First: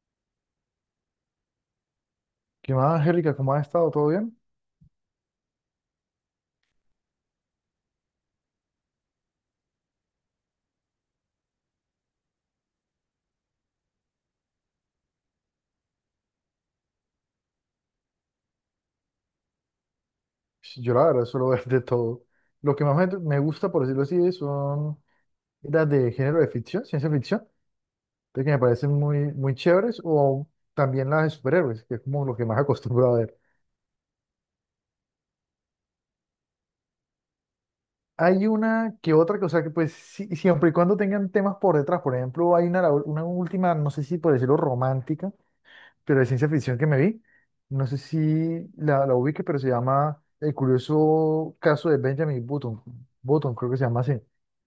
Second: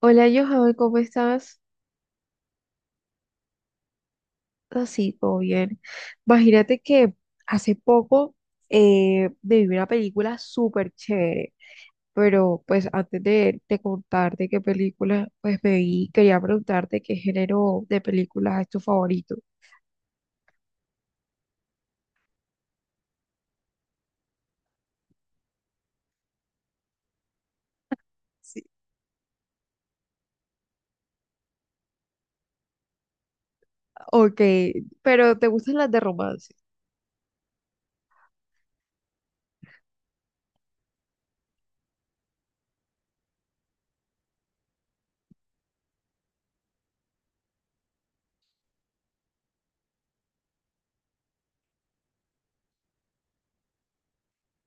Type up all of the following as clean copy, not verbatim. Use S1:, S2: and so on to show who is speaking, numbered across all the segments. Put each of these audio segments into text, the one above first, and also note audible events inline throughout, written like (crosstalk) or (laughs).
S1: Hola Johan, ¿cómo estás?
S2: ¿Qué más, Angélica? ¿Cómo has estado? ¿Todo bien?
S1: Así, todo bien. Imagínate que hace poco me vi una película súper chévere, pero pues antes de contarte qué película pues me vi, quería preguntarte qué género de películas es tu favorito.
S2: Sí, yo la verdad suelo (laughs) ver de todo. Lo que más me gusta, por decirlo así, son las de género de ficción, ciencia ficción, de que me
S1: Sí,
S2: parecen muy chéveres, o también las de superhéroes, que es como lo que más (laughs) acostumbro a ver.
S1: ok, pero ¿te gustan las de romance?
S2: Hay una que otra que, o sea, que pues siempre y cuando tengan temas por detrás, por ejemplo, hay una, una última, no sé si por decirlo romántica, pero de ciencia ficción que me vi, no sé si la ubique, pero se llama El curioso caso de Benjamin Button, Button creo que se llama así.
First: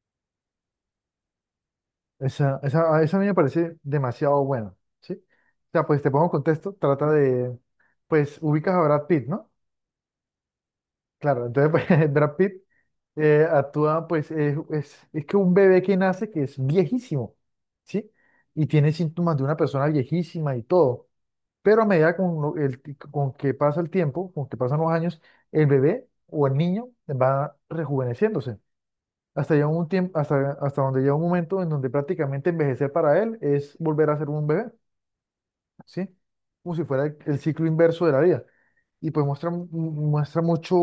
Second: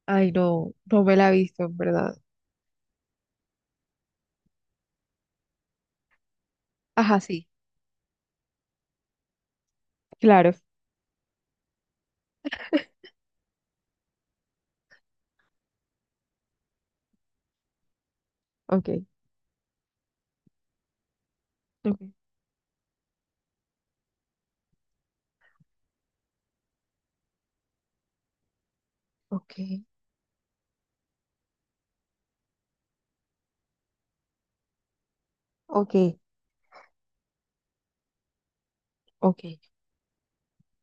S1: Ay, no me la he visto, en verdad.
S2: A esa a mí me parece demasiado buena, ¿sí? O sea, pues te pongo en contexto,
S1: Ajá, sí,
S2: pues ubicas a Brad Pitt, ¿no?
S1: claro.
S2: Claro, entonces pues, (laughs) Brad Pitt actúa, pues es que un bebé que nace que es viejísimo, ¿sí? Y
S1: Ok,
S2: tiene síntomas de una persona viejísima y todo. Pero a
S1: ok,
S2: medida con que pasa el tiempo, con que pasan los años, el bebé o el niño va rejuveneciéndose.
S1: ok,
S2: Hasta, llega un tiempo, hasta donde llega un momento en donde prácticamente envejecer para él es volver a ser un bebé, ¿sí?
S1: ok,
S2: Como si fuera el ciclo inverso de la vida. Y pues
S1: ok.
S2: muestra mucho,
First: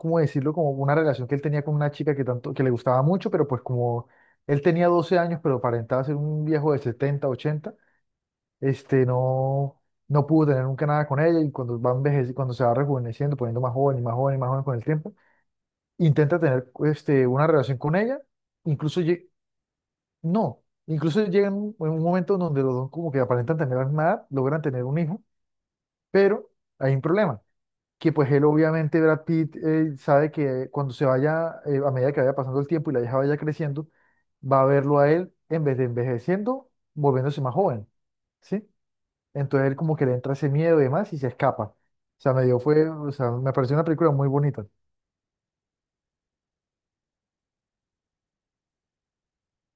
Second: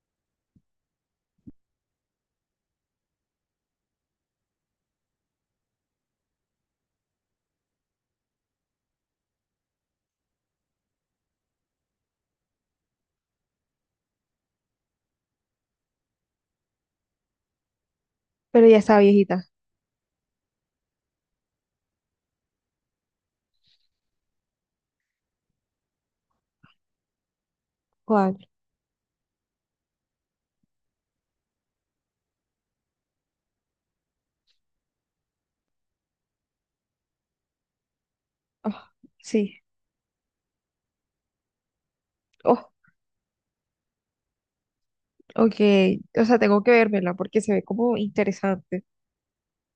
S2: ¿cómo decirlo? Como una relación que él tenía con una chica que, tanto, que le gustaba mucho, pero pues como él tenía 12 años, pero aparentaba ser un viejo de 70 80 no, no pudo tener nunca nada con ella y cuando cuando se va rejuveneciendo, poniendo más joven y más joven y más joven con el tiempo, intenta tener una relación con ella,
S1: Pero ya está
S2: incluso lle-
S1: viejita.
S2: no, incluso llega en un momento donde los dos como que aparentan tener la misma edad, logran tener un hijo, pero hay un problema, que pues
S1: ¿Cuál?
S2: él obviamente, Brad Pitt, sabe que cuando se vaya, a medida que vaya pasando el tiempo y la hija vaya creciendo, va a verlo a él en vez de envejeciendo, volviéndose más joven. ¿Sí?
S1: Ah, sí.
S2: Entonces él como que le entra ese miedo y demás y se escapa.
S1: Oh,
S2: O sea, me pareció una película muy bonita.
S1: ok, o sea, tengo que vérmela porque se ve como interesante.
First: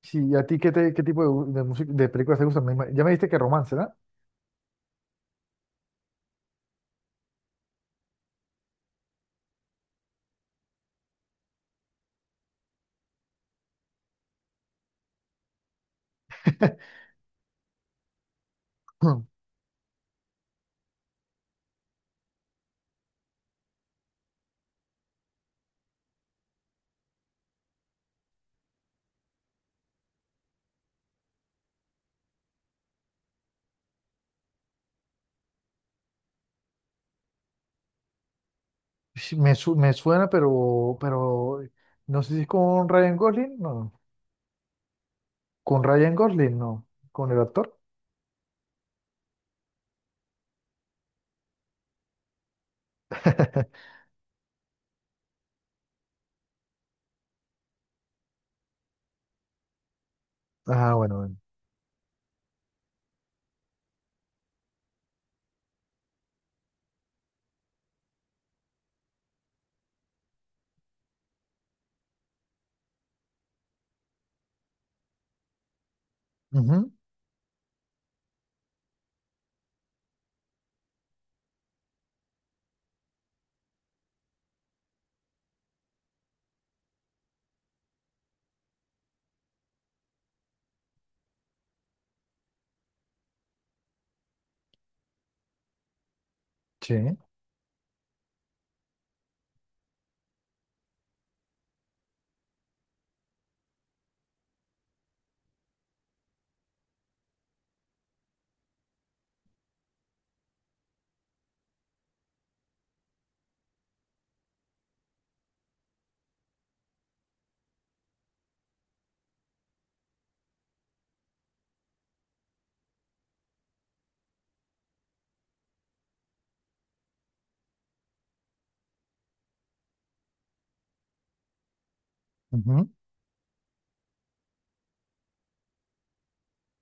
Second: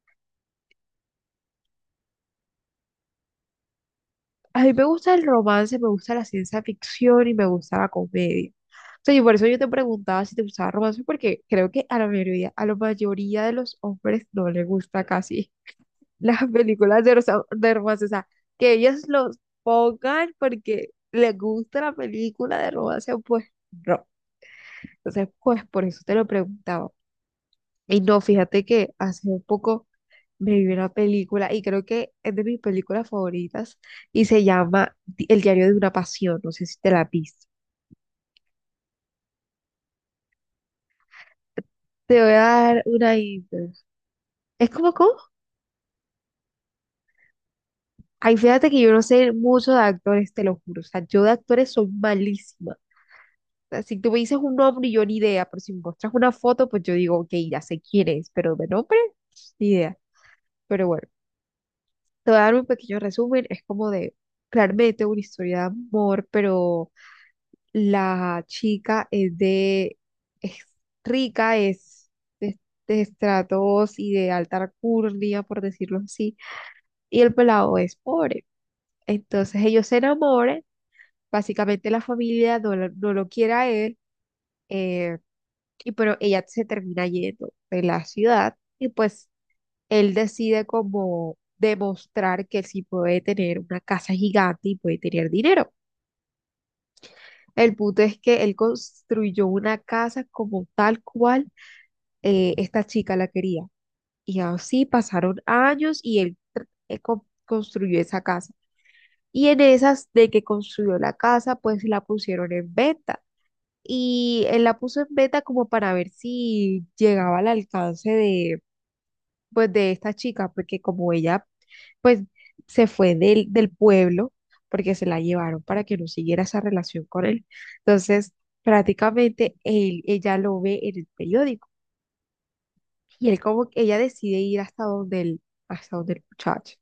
S2: Sí, ¿y a ti qué tipo de, de películas te gustan? Ya me dijiste que romance, ¿verdad?
S1: A mí me gusta el romance, me gusta la ciencia ficción y me gusta la comedia. O sea, y por eso yo te preguntaba si te gustaba el romance, porque creo que a la mayoría de los hombres no les gusta casi (laughs) las
S2: (clears throat)
S1: películas de, rosa- de romance. O sea, que ellos los pongan porque les gusta la película de romance, pues no. Entonces, pues por eso te lo preguntaba. Y no, fíjate que hace un poco. Me vi una película y creo que es de mis películas favoritas y se llama Di- El diario de una pasión. No sé si te la has visto.
S2: Sí, me suena, pero
S1: Te
S2: no
S1: voy a
S2: sé si es
S1: dar
S2: con
S1: una
S2: Ryan Gosling,
S1: idea.
S2: no.
S1: Es como, ¿cómo?
S2: Con Ryan Gosling, no. Con el actor.
S1: Ay, fíjate que yo no sé mucho de actores, te lo juro. O sea, yo de actores soy malísima. O sea,
S2: (laughs)
S1: si tú me dices un nombre, yo ni idea, pero si me muestras una foto, pues yo digo, ok, ya sé quién es, pero de nombre, ni idea. Pero
S2: Ah,
S1: bueno,
S2: bueno, bueno.
S1: te voy a dar un pequeño resumen. Es como de, claramente, una historia de amor, pero la chica es de, es rica, es de, de estratos y de alta alcurnia, por decirlo así,
S2: Ujú.
S1: y el pelado es pobre. Entonces ellos se enamoran, básicamente la familia no, lo no lo quiere a él, eh, y pero ella se termina yendo de la ciudad y pues él decide como demostrar que él sí puede tener una casa gigante y puede tener dinero.
S2: Sí.
S1: El punto es que él construyó una casa como tal cual esta chica la quería. Y así pasaron años y él construyó esa casa. Y en esas de que construyó la casa, pues la pusieron en venta. Y él la puso en venta como para ver si llegaba al alcance de, pues, de esta chica, porque como ella, pues, se fue del pueblo, porque se la llevaron para que no siguiera esa relación con él. Entonces, prácticamente él, ella lo ve en el periódico,
S2: Ujú.
S1: y él como que ella decide ir hasta donde el muchacho.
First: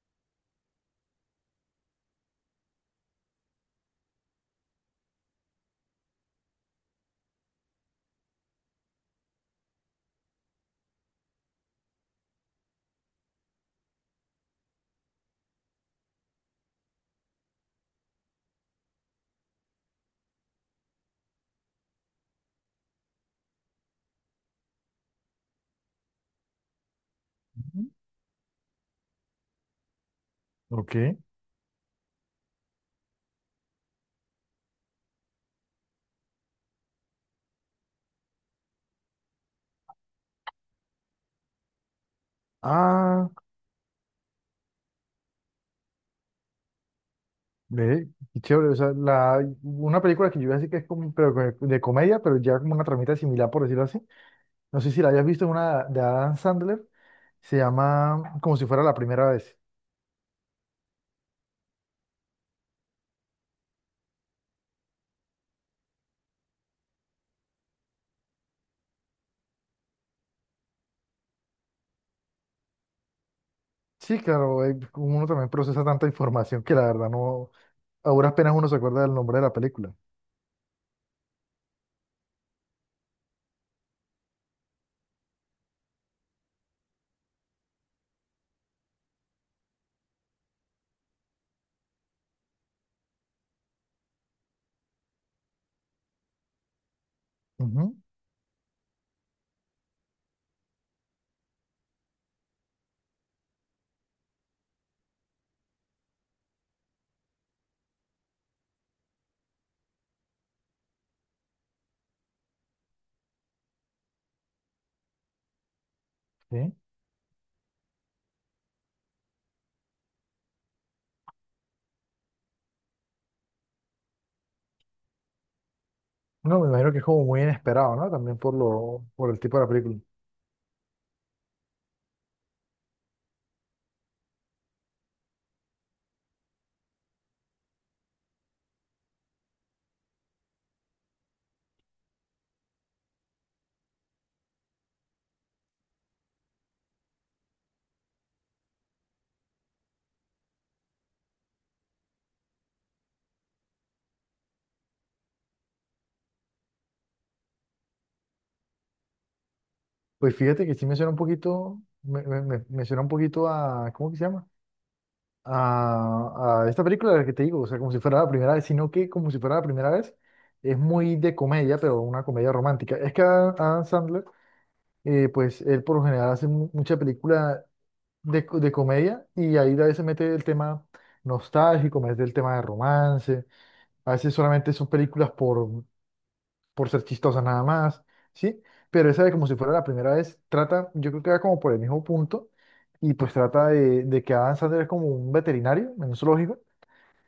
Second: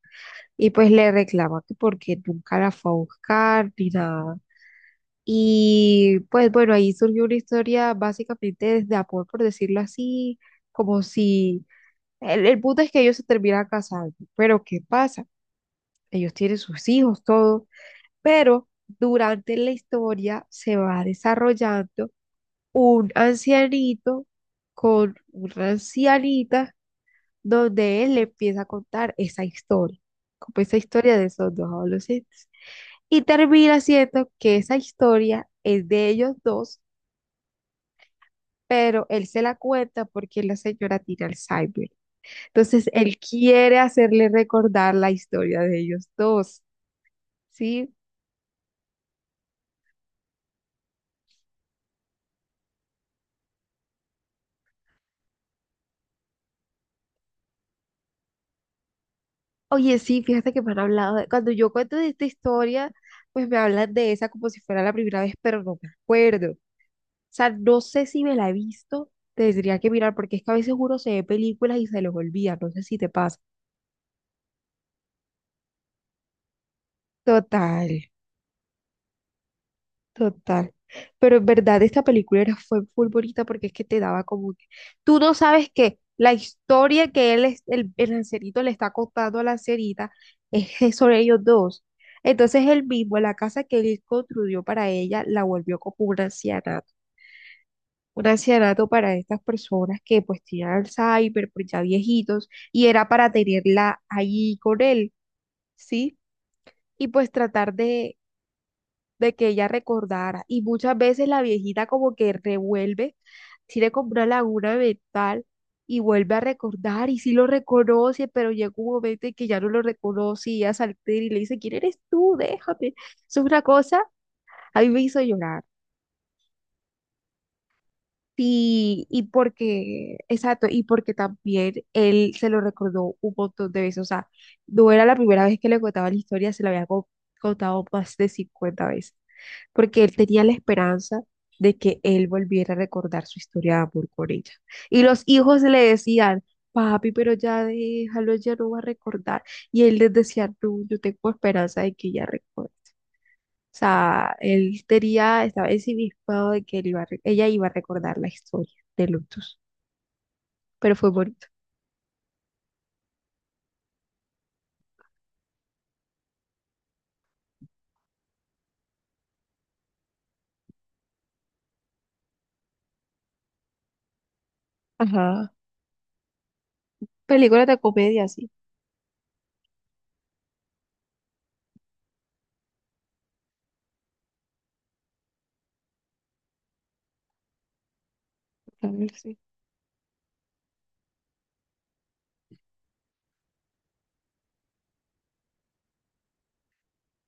S1: Y pues le reclama que porque nunca la fue a buscar ni nada. Y pues bueno, ahí surgió una historia básicamente de amor, por decirlo así, como si el, el punto es que ellos se terminan casando. Pero ¿qué pasa? Ellos tienen sus hijos, todo. Pero durante la historia se va desarrollando un ancianito con una ancianita
S2: Ujú.
S1: donde él le empieza a contar esa historia, como esa
S2: Ok.
S1: historia de esos dos adolescentes. Y termina siendo que esa historia es de ellos dos, pero él se la cuenta porque la señora tiene Alzheimer. Entonces, él
S2: Ah,
S1: quiere hacerle recordar la historia de ellos dos, ¿sí?
S2: ve, qué chévere. O sea, una película que yo iba a decir que es como, de comedia, pero ya como una tramita similar, por decirlo así. No sé si la hayas visto en una de Adam Sandler, se llama Como si fuera la primera vez.
S1: Oye, sí, fíjate que me han hablado de- cuando yo cuento de esta historia, pues me hablan de esa como si fuera la primera vez, pero no me acuerdo. O sea, no sé si me la he visto, tendría que mirar, porque es que a veces uno se ve películas y se los olvida, no sé si te pasa.
S2: Sí, claro, uno también procesa tanta información que la verdad no,
S1: Total,
S2: a duras penas uno se acuerda del nombre de la película.
S1: total. Pero en verdad esta película era, fue muy bonita porque es que te daba como que... Tú no sabes que la historia que él, es- el lancerito le está contando a la lancerita es que sobre ellos dos. Entonces él mismo, la casa que él construyó para ella, la volvió como una anciana,
S2: Ujú,
S1: un ancianato para estas personas que pues tienen Alzheimer, pues ya viejitos, y era para tenerla ahí con él, ¿sí? Y pues tratar de que ella recordara. Y muchas veces la viejita como que revuelve, tiene como una laguna mental y vuelve a
S2: sí.
S1: recordar y sí lo reconoce, pero llega un momento en que ya no lo reconoce y ella se altera y le dice, ¿quién eres tú? Déjame. Eso es una cosa, a mí me hizo llorar.
S2: No, me imagino que es como muy inesperado, ¿no? También por lo,
S1: Sí, y
S2: por el tipo de la película.
S1: porque, exacto, y porque también él se lo recordó un montón de veces, o sea, no era la primera vez que le contaba la historia, se la había contado más de 50 veces, porque él tenía la esperanza de que él volviera a recordar su historia de amor con ella. Y los hijos le decían, papi, pero ya déjalo, ya no va a recordar. Y él les decía, no, yo tengo esperanza de que ella recuerde. O sea, él tenía, estaba ensimismado de que él iba a re- ella iba a recordar la historia de Lutus,
S2: Pues fíjate que sí
S1: pero
S2: me
S1: fue
S2: suena un
S1: bonito.
S2: poquito, me suena un poquito a, ¿cómo que se llama? A esta película de la que te digo, o sea, como si fuera la primera vez, sino que como si fuera la primera vez, es muy de comedia, pero una comedia romántica. Es que Adam Sandler
S1: Ajá.
S2: pues él por lo general hace mucha película
S1: Películas de comedia,
S2: de,
S1: sí.
S2: de comedia y ahí a veces mete el tema nostálgico, mete el tema de romance, a veces solamente son películas por ser chistosas nada más, ¿sí?
S1: A ver,
S2: Pero esa de
S1: sí.
S2: como si fuera la primera vez, trata, yo creo que va como por el mismo punto y pues de que Adam Sandler es como un veterinario en un zoológico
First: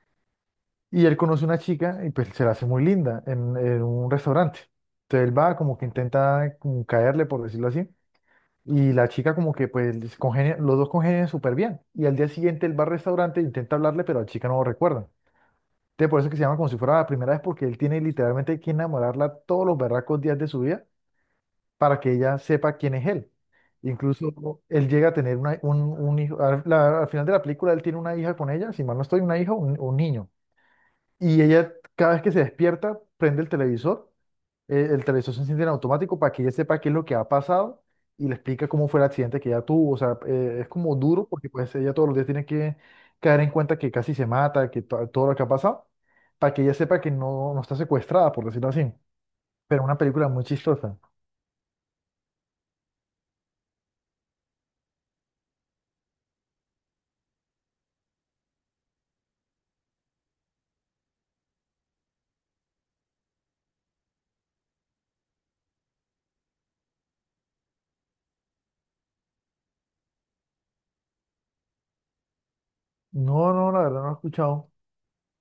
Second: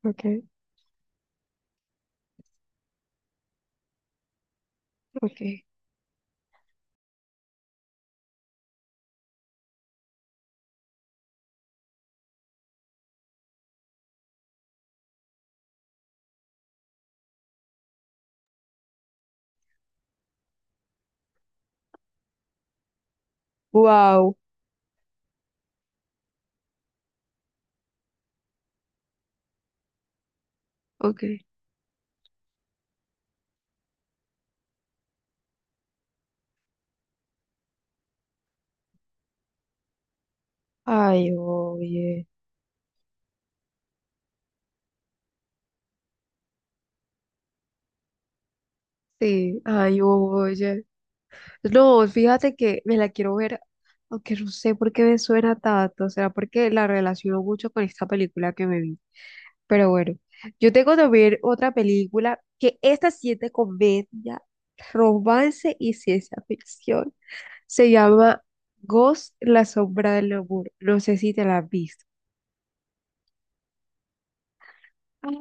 S1: Ok,
S2: y él conoce una chica y pues se la hace muy linda en un restaurante. Entonces él
S1: ok.
S2: va como que intenta como caerle, por decirlo así. Y la chica como que pues los dos congenian súper bien. Y al día siguiente él va al restaurante, e intenta hablarle, pero la chica no lo recuerda. Entonces por eso es que se llama como si fuera la primera vez, porque él tiene literalmente que enamorarla todos los berracos días de su vida para que ella sepa quién es él.
S1: Wow.
S2: Incluso él llega a tener un hijo, al final de la película él tiene una hija con ella, si mal no estoy, una hija, un niño.
S1: Ok.
S2: Y ella cada vez que se despierta, prende el televisor se enciende en automático para que ella sepa qué es lo que ha pasado y le explica cómo fue el accidente que ella tuvo. O sea, es como duro
S1: Ay,
S2: porque pues ella todos los
S1: oye.
S2: días tiene que caer en cuenta que casi se mata, que todo lo que ha pasado, para que ella sepa que no, no está secuestrada, por decirlo así.
S1: Sí,
S2: Pero una
S1: ay,
S2: película muy
S1: oye.
S2: chistosa.
S1: No, fíjate que me la quiero ver, aunque no sé por qué me suena tanto, será porque la relaciono mucho con esta película que me vi. Pero bueno, yo tengo que ver otra película que esta sí es de comedia, romance y ciencia ficción. Se llama Ghost, la sombra del amor. No sé si te la has visto.
S2: No, no, la verdad no la he escuchado.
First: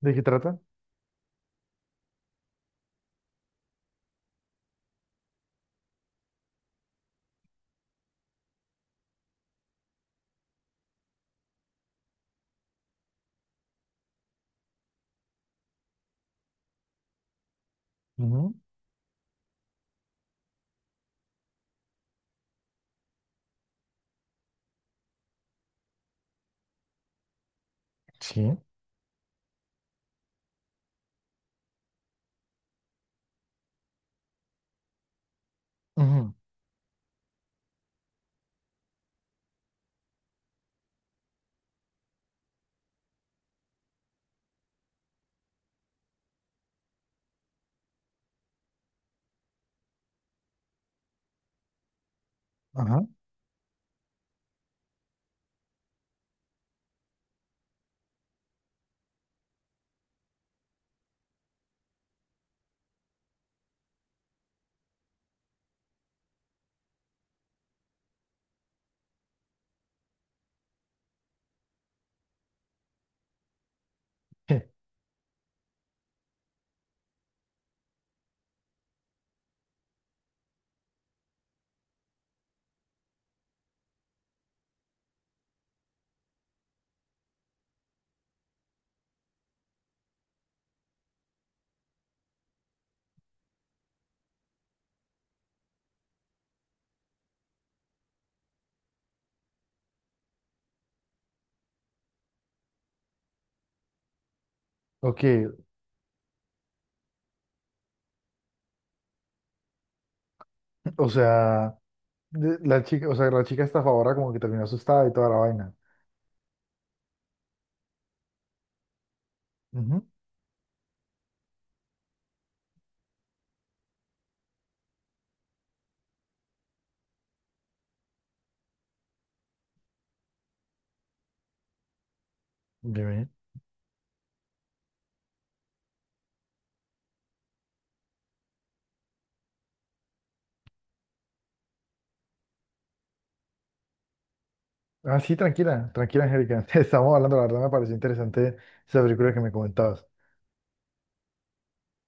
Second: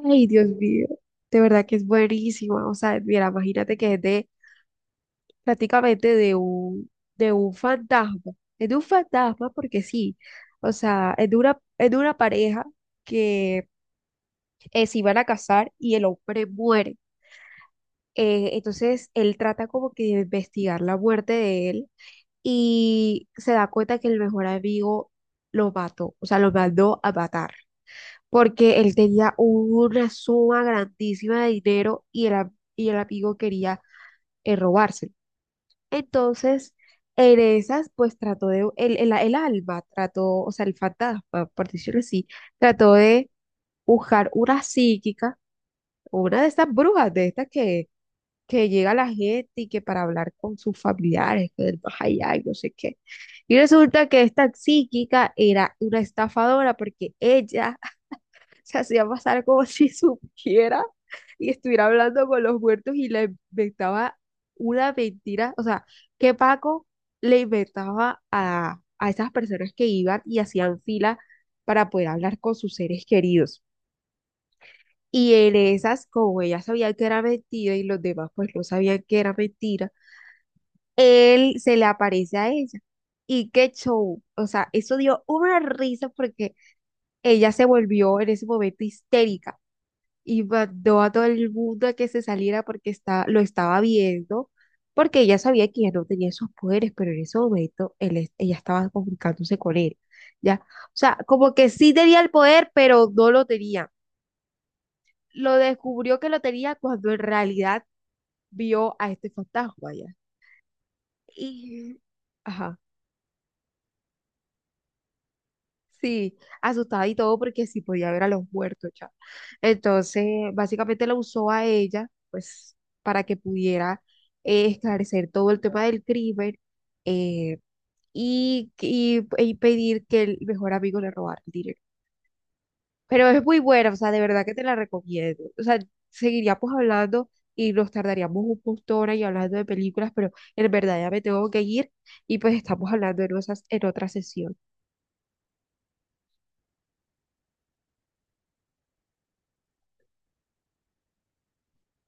S2: ¿De qué
S1: Dios
S2: trata?
S1: mío. De verdad que es buenísima. O sea, mira, imagínate que es de prácticamente de un fantasma. Es de un fantasma porque sí. O sea, es de una pareja que se iban a casar y el hombre muere.
S2: Ujú.
S1: Entonces él trata como que de investigar la muerte de él y se da cuenta que el mejor amigo lo mató, o sea, lo mandó a matar,
S2: Sí.
S1: porque él tenía una suma grandísima de dinero y el amigo quería robárselo.
S2: Ujú.
S1: Entonces, en esas, pues trató de, el alma trató, o sea, el fantasma, por decirlo así, trató de buscar una psíquica, una de estas brujas, de estas que llega la gente y que para hablar con sus familiares, que del más allá, y no sé qué.
S2: Ajá.
S1: Y resulta que esta psíquica era una estafadora porque ella (laughs) se hacía pasar como si (laughs) supiera y estuviera hablando con los muertos y le inventaba una mentira. O sea, que Paco le inventaba a esas personas que iban y hacían fila para poder hablar con sus seres queridos.
S2: (laughs)
S1: Y en esas, como ella sabía que era mentira y los demás pues no sabían que era mentira, él se le aparece a ella. Y qué show. O sea, eso dio una risa porque ella se volvió en ese momento histérica y mandó a todo el mundo a que se saliera porque está, lo estaba viendo, porque ella sabía que ella no tenía esos poderes, pero en ese momento ella estaba comunicándose con él. ¿Ya? O sea, como que sí tenía el poder, pero no lo tenía.
S2: Ok,
S1: Lo descubrió que lo tenía cuando en realidad vio a este fantasma, ¿ya?
S2: o sea,
S1: Y... Ajá.
S2: la chica, o sea, la chica está a favor, como que terminó asustada y toda la vaina.
S1: Sí, asustada y todo porque sí podía ver a los muertos, ya.
S2: Ujú.
S1: Entonces, básicamente la usó a ella, pues, para que pudiera esclarecer todo el tema del crimen, eh, y pedir que el mejor amigo le robara el dinero. Pero
S2: Dime.
S1: es muy buena, o sea, de verdad que te la recomiendo. O sea, seguiríamos hablando y nos tardaríamos un montón ahí hablando de películas, pero en verdad ya me tengo que ir y pues estamos hablando en, en otra sesión.
S2: Ah, sí, tranquila, tranquila, Angélica. (laughs) Estábamos hablando, la verdad me pareció interesante esa película que me comentabas.